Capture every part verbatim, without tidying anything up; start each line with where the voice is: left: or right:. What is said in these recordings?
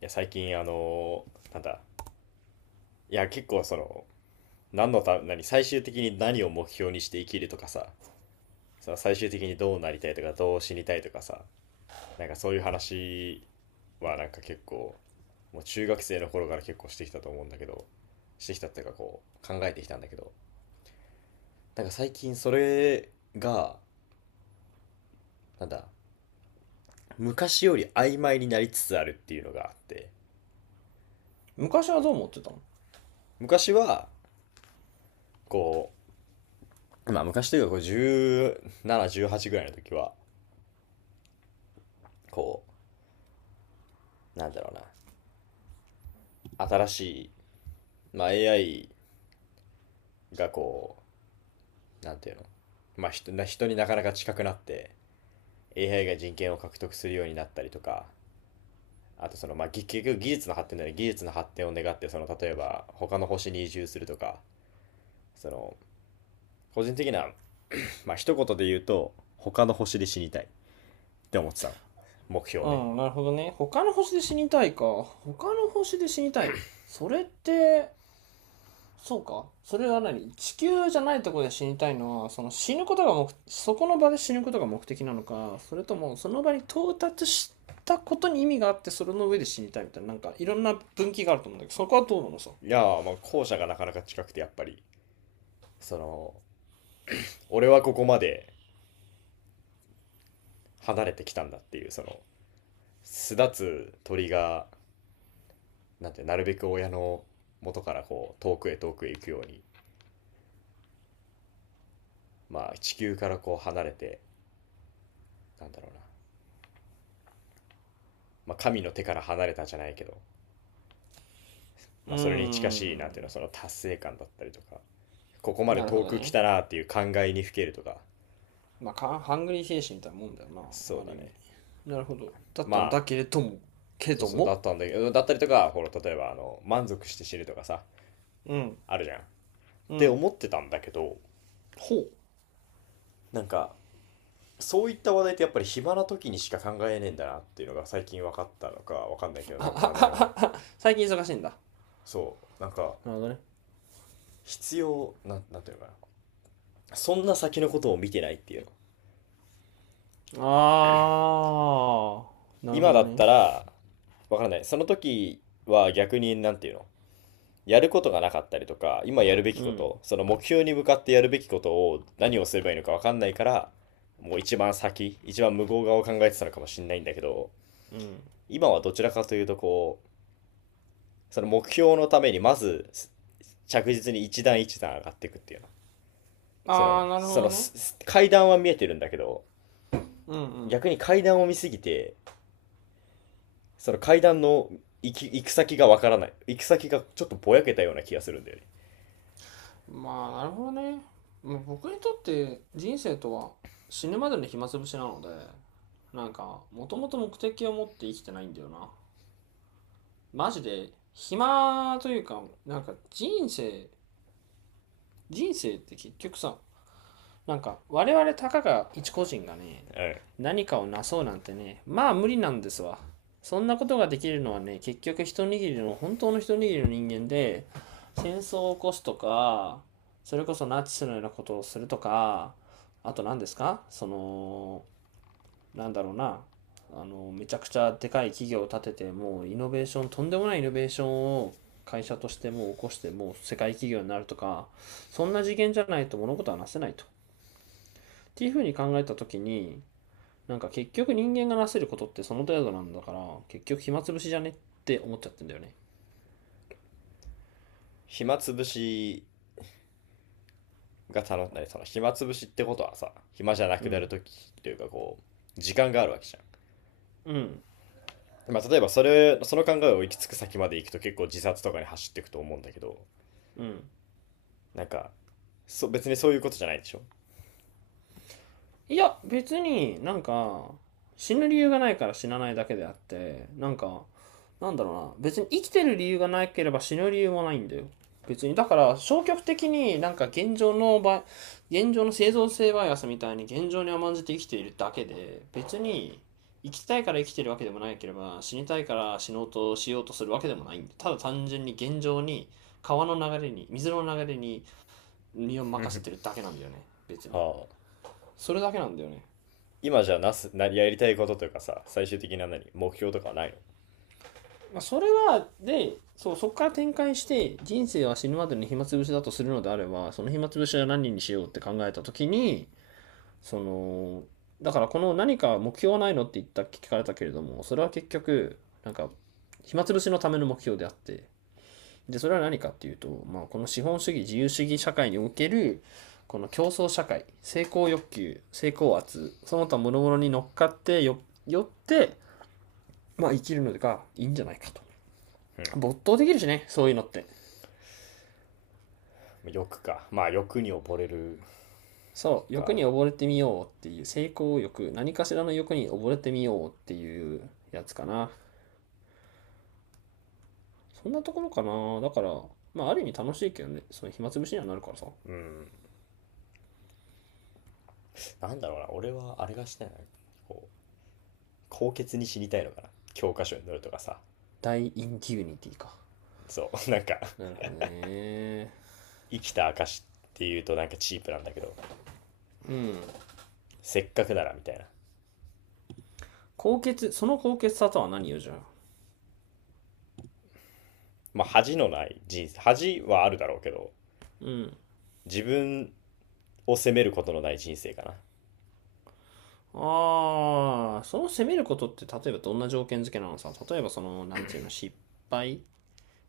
left: や、最近、あのなんだ、いや、結構その、何のた、何、最終的に何を目標にして生きるとかさ、その最終的にどうなりたいとか、どう死にたいとかさ、なんかそういう話はなんか結構、もう中学生の頃から結構してきたと思うんだけど、してきたっていうかこう、考えてきたんだけど、なんか最近それが、なんだ、昔より曖昧になりつつあるっていうのがあって、
right: 昔はどう思ってたの？
left: 昔は、こう、まあ昔というかこうじゅうなな、じゅうはちぐらいの時は、こうなんだろうな新しい、まあ、エーアイ がこうなんていうの、まあ、人な人になかなか近くなって エーアイ が人権を獲得するようになったりとか、あとその、まあ、結局技術の発展だね。技術の発展を願って、その例えば他の星に移住するとか、その個人的な、まあ一言で言うと他の星で死にたいって思ってたの。目
right: う
left: 標ね。
right: ん、なるほどね。他の星で死にたいか。他の星で死にたい。それって、そうか。それは何地球じゃないところで死にたいのは、その死ぬことが目、そこの場で死ぬことが目的なのか、それともその場に到達したことに意味があって、それの上で死にたいみたいな、なんかいろんな分岐があると思うんだけど、そこはどうなのさ。
left: いやー、まあ後者がなかなか近くて、やっぱりその、俺はここまで離れてきたんだっていうその、巣立つ鳥がなんて、なるべく親の元からこう遠くへ遠くへ行くように、まあ、地球からこう離れて、なんだろうな、まあ、神の手から離れたじゃないけど、
right: う
left: ま
right: ー
left: あ、それに近しい、なんていうの
right: ん、
left: その達成感だったりとか、ここまで
right: なるほ
left: 遠
right: ど
left: く来
right: ね。
left: たなっていう感慨にふけるとか。
right: まあか、ハングリー精神みたいなもんだよ
left: そ
right: な、
left: う
right: あ
left: だ
right: る意味。
left: ね。
right: なるほど。だっ
left: ま
right: たんだ
left: あ
right: けれども、けれ
left: そう
right: ど
left: そうだ
right: も、
left: ったんだけど、だったりとか、ほら例えばあの、満足して死ぬとかさ、
right: うん。
left: あるじゃんっ
right: う
left: て
right: ん。
left: 思ってたんだけど、
right: ほう。
left: なんかそういった話題ってやっぱり暇な時にしか考えねえんだなっていうのが最近分かったのか分かんないけど、なんかあの
right: 最近忙しいんだ。
left: そう、なんか
right: なるほどね。
left: 必要なん、なんていうのかなそんな先のことを見てないっていうの。
right: あー、なる
left: 今
right: ほ
left: だ
right: ど
left: っ
right: ね。
left: たら分からない。その時は逆に、なんていうのやることがなかったりとか、今やるべき
right: う
left: こ
right: ん。
left: と、その目標に向かってやるべきことを何をすればいいのか分かんないから、もう一番先、一番向こう側を考えてたのかもしれないんだけど、
right: うん。
left: 今はどちらかというとこう、その目標のためにまず着実に一段一段上がっていくっていうの。そ
right: あ
left: の、
right: あ、なる
left: そ
right: ほど
left: の、
right: ね。
left: 階段は見えてるんだけど、
right: うん
left: 逆に階段を見すぎて、その階段の行き、行く先がわからない。行く先がちょっとぼやけたような気がするんだよね。
right: うん。まあ、なるほどね。まあ僕にとって人生とは死ぬまでの暇つぶしなので、なんか、もともと目的を持って生きてないんだよな。マジで、暇というか、なんか人生、人生って結局さ、なんか我々たかが一個人がね、
left: うん。
right: 何かをなそうなんてね、まあ無理なんですわ。そんなことができるのはね、結局一握りの、本当の一握りの人間で、戦争を起こすとか、それこそナチスのようなことをするとか、あと何ですか、そのなんだろうなあのめちゃくちゃでかい企業を立てて、もうイノベーションとんでもないイノベーションを会社としてもう起こして、もう世界企業になるとか、そんな次元じゃないと物事はなせないと、っていうふうに考えた時に、なんか結局人間がなせることってその程度なんだから、結局暇つぶしじゃねって思っちゃってんだよね。
left: 暇つぶしが楽しい。その暇つぶしってことはさ、暇じゃな
right: う
left: くな
right: ん
left: るときというかこう、時間があるわけじゃ
right: うん
left: ん。まあ、例えばそれ、その考えを行き着く先まで行くと結構自殺とかに走っていくと思うんだけど、
right: うん。
left: なんか、そ別にそういうことじゃないでしょ。
right: いや、別になんか、死ぬ理由がないから死なないだけであって、なんか、なんだろうな、別に生きてる理由がなければ死ぬ理由もないんだよ。別に、だから消極的になんか現状の場合、現状の生存性バイアスみたいに現状に甘んじて生きているだけで、別に生きたいから生きてるわけでもないければ、死にたいから死のうとしようとするわけでもないんで、ただ単純に現状に川の流れに、水の流れに身を任せてるだけなんだよね、別に。
left: はあ。
right: それだけなんだよね。
left: 今じゃなす、な、やりたいことというかさ、最終的な何、目標とかはないの？
right: まあ、それは、で、そう、そこから展開して、人生は死ぬまでの暇つぶしだとするのであれば、その暇つぶしは何にしようって考えたときに、その、だからこの何か目標はないのって言った、聞かれたけれども、それは結局、なんか、暇つぶしのための目標であって、で、それは何かっていうと、まあ、この資本主義、自由主義社会における、この競争社会、成功欲求、成功圧、その他諸々に乗っかってよ、よって、まあ、生きるのがいいんじゃないかと。没頭できるしね、そういうのって。
left: 欲か。まあ欲に溺れる
right: そう、欲
left: か。
right: に溺れてみようっていう、成功欲、何かしらの欲に溺れてみようっていうやつかな。そんなところかな。だから、まあ、ある意味楽しいけどね、その暇つぶしにはなるからさ。
left: なんだろうな、俺はあれがしたいな。こう、高潔に死にたいのかな。教科書に載るとかさ。
right: 大インデュニティか。
left: そう、なんか、
right: なるほどね。
left: 生きた証っていうとなんかチープなんだけど、
right: うん。
left: せっかくならみたいな。
right: 高潔、その高潔さとは何よ、じゃあ。
left: まあ恥のない人生、恥はあるだろうけど、
right: うん。
left: 自分を責めることのない人生かな。
right: ああ、その責めることって例えばどんな条件付けなのさ。例えばその、なんていうの、失敗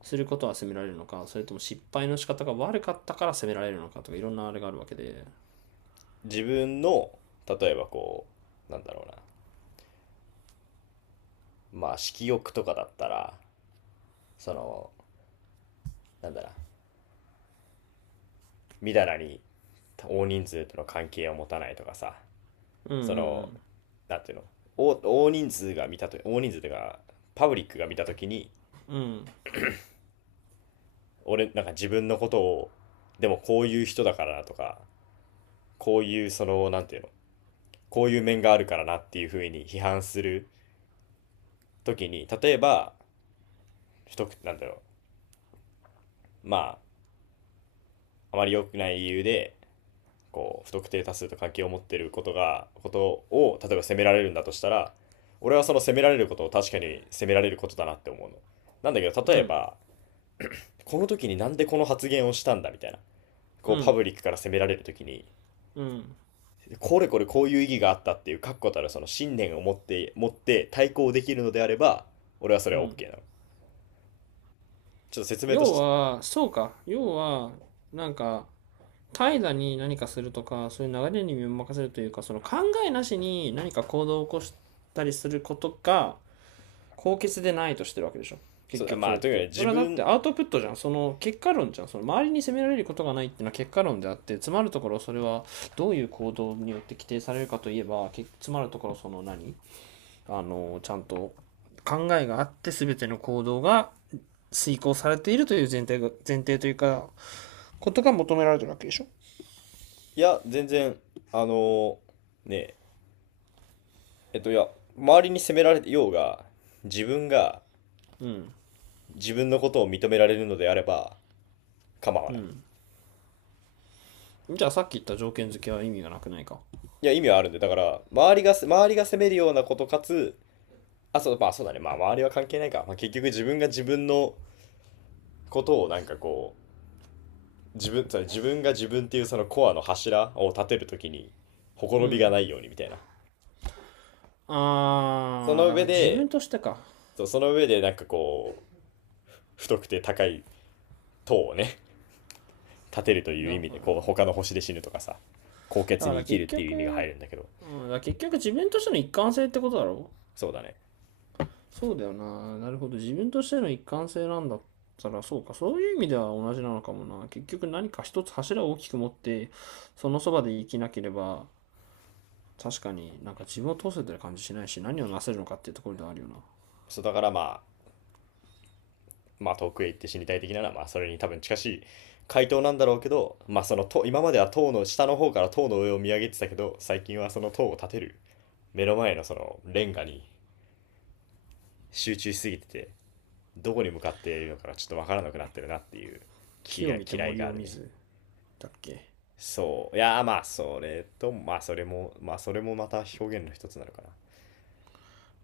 right: することは責められるのか、それとも失敗の仕方が悪かったから責められるのかとかいろんなあれがあるわけで。
left: 自分の、例えばこう、なんだろうな。まあ、色欲とかだったら、その、なんだろう、みだらに大人数との関係を持たないとかさ、
right: うんう
left: そ
right: んう
left: の、
right: ん。
left: なんていうの、大大人数が見たと、大人数というか、パブリックが見たときに、俺、なんか自分のことを、でもこういう人だからなとか、こういうその、なんていうの、こういう面があるからなっていうふうに批判するときに、例えば、不くなんだろう、まあ、あまり良くない理由で、こう不特定多数と関係を持っていることがことを例えば責められるんだとしたら、俺はその責められることを確かに責められることだなって思うの。なんだけど、
right: う
left: 例え
right: ん
left: ばこの時になんでこの発言をしたんだみたいな、
right: う
left: こうパ
right: ん
left: ブリックから責められる時に、
right: うん
left: これこれこういう意義があったっていう確固たるその信念を持って持って対抗できるのであれば、俺はそれ
right: う
left: は
right: ん。
left: OK なの。ちょっと説明と
right: 要
left: して、
right: は、そうか。要は、なんか、怠惰に何かするとか、そういう流れに身を任せるというか、その考えなしに何か行動を起こしたりすることが、高潔でないとしてるわけでしょ。結局そ
left: ま
right: れ
left: あ
right: っ
left: とにかく
right: て。
left: ね、
right: そ
left: 自
right: れはだって
left: 分、
right: アウトプットじゃん。その結果論じゃん。その周りに責められることがないっていうのは結果論であって、詰まるところそれはどういう行動によって規定されるかといえば、詰まるところその何あの、ちゃんと考えがあって全ての行動が遂行されているという前提が、前提というか、ことが求められてるわけでしょ。
left: いや全然、あのねえっと、いや、周りに責められてようが、自分が
right: うん。
left: 自分のことを認められるのであれば構わ
right: う
left: ない。
right: ん。じゃあさっき言った条件付けは意味がなくないか。
left: いや、意味はあるんで、だから、周りが、周りが責めるようなことかつ、あ、そう、まあそうだね、まあ周りは関係ないか。まあ結局自分が自分のことをなんかこう、自分、自分が自分っていうそのコアの柱を立てるときに、ほこ
right: う
left: ろびが
right: ん。
left: ないようにみたいな。そ
right: あー、
left: の
right: だか
left: 上
right: ら自
left: で、
right: 分としてか。
left: そう、その上でなんかこう、太くて高い塔をね、立てるという
right: だ
left: 意味
right: か
left: で、
right: ら、
left: こう、他の星で死ぬとかさ、高
right: だ
left: 血
right: か
left: に
right: ら
left: 生きる
right: 結
left: っていう意味が入
right: 局、
left: るんだけど、
right: うん、だから結局自分としての一貫性ってことだろ？
left: そうだね。
right: そうだよな。なるほど。自分としての一貫性なんだったら、そうか。そういう意味では同じなのかもな。結局何か一つ柱を大きく持って、そのそばで生きなければ、確かになんか自分を通せてる感じしないし、何をなせるのかっていうところではあるよな。
left: そうだからまあ、まあ遠くへ行って死にたい的なのは、まあそれに多分近しい回答なんだろうけど、まあその塔、今までは塔の下の方から塔の上を見上げてたけど、最近はその塔を立てる目の前のそのレンガに集中しすぎてて、どこに向かっているのかがちょっとわからなくなってるなっていう気
right: 木を
left: が
right: 見て
left: 嫌い
right: 森
left: があ
right: を
left: る
right: 見
left: ね。
right: ず、だっけ。
left: そう。いやまあそれと、まあそれも、まあそれもまた表現の一つなのかな。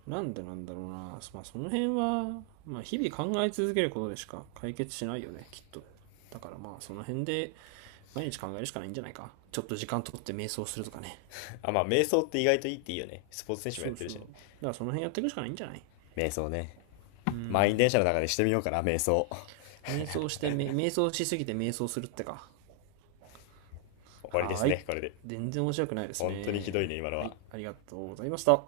right: なんでなんだろうな。まあその辺は、まあ日々考え続けることでしか解決しないよね、きっと。だからまあその辺で毎日考えるしかないんじゃないか。ちょっと時間取って瞑想するとかね。
left: あ、まあ、瞑想って意外といいっていいよね。スポーツ選手も
right: そ
left: やっ
right: う
left: てる
right: そ
left: し
right: う。だ
left: ね。
right: からその辺やっていくしかないんじゃない？
left: 瞑想ね。満員電車の中でしてみようかな、瞑想。
right: 瞑想して、め瞑想しすぎて瞑想するってか。
left: 終わりで
right: は
left: す
right: ーい。
left: ね、これで。
right: 全然面白くないです
left: 本当にひどい
right: ね。
left: ね、今の
right: はい。
left: は。
right: ありがとうございました。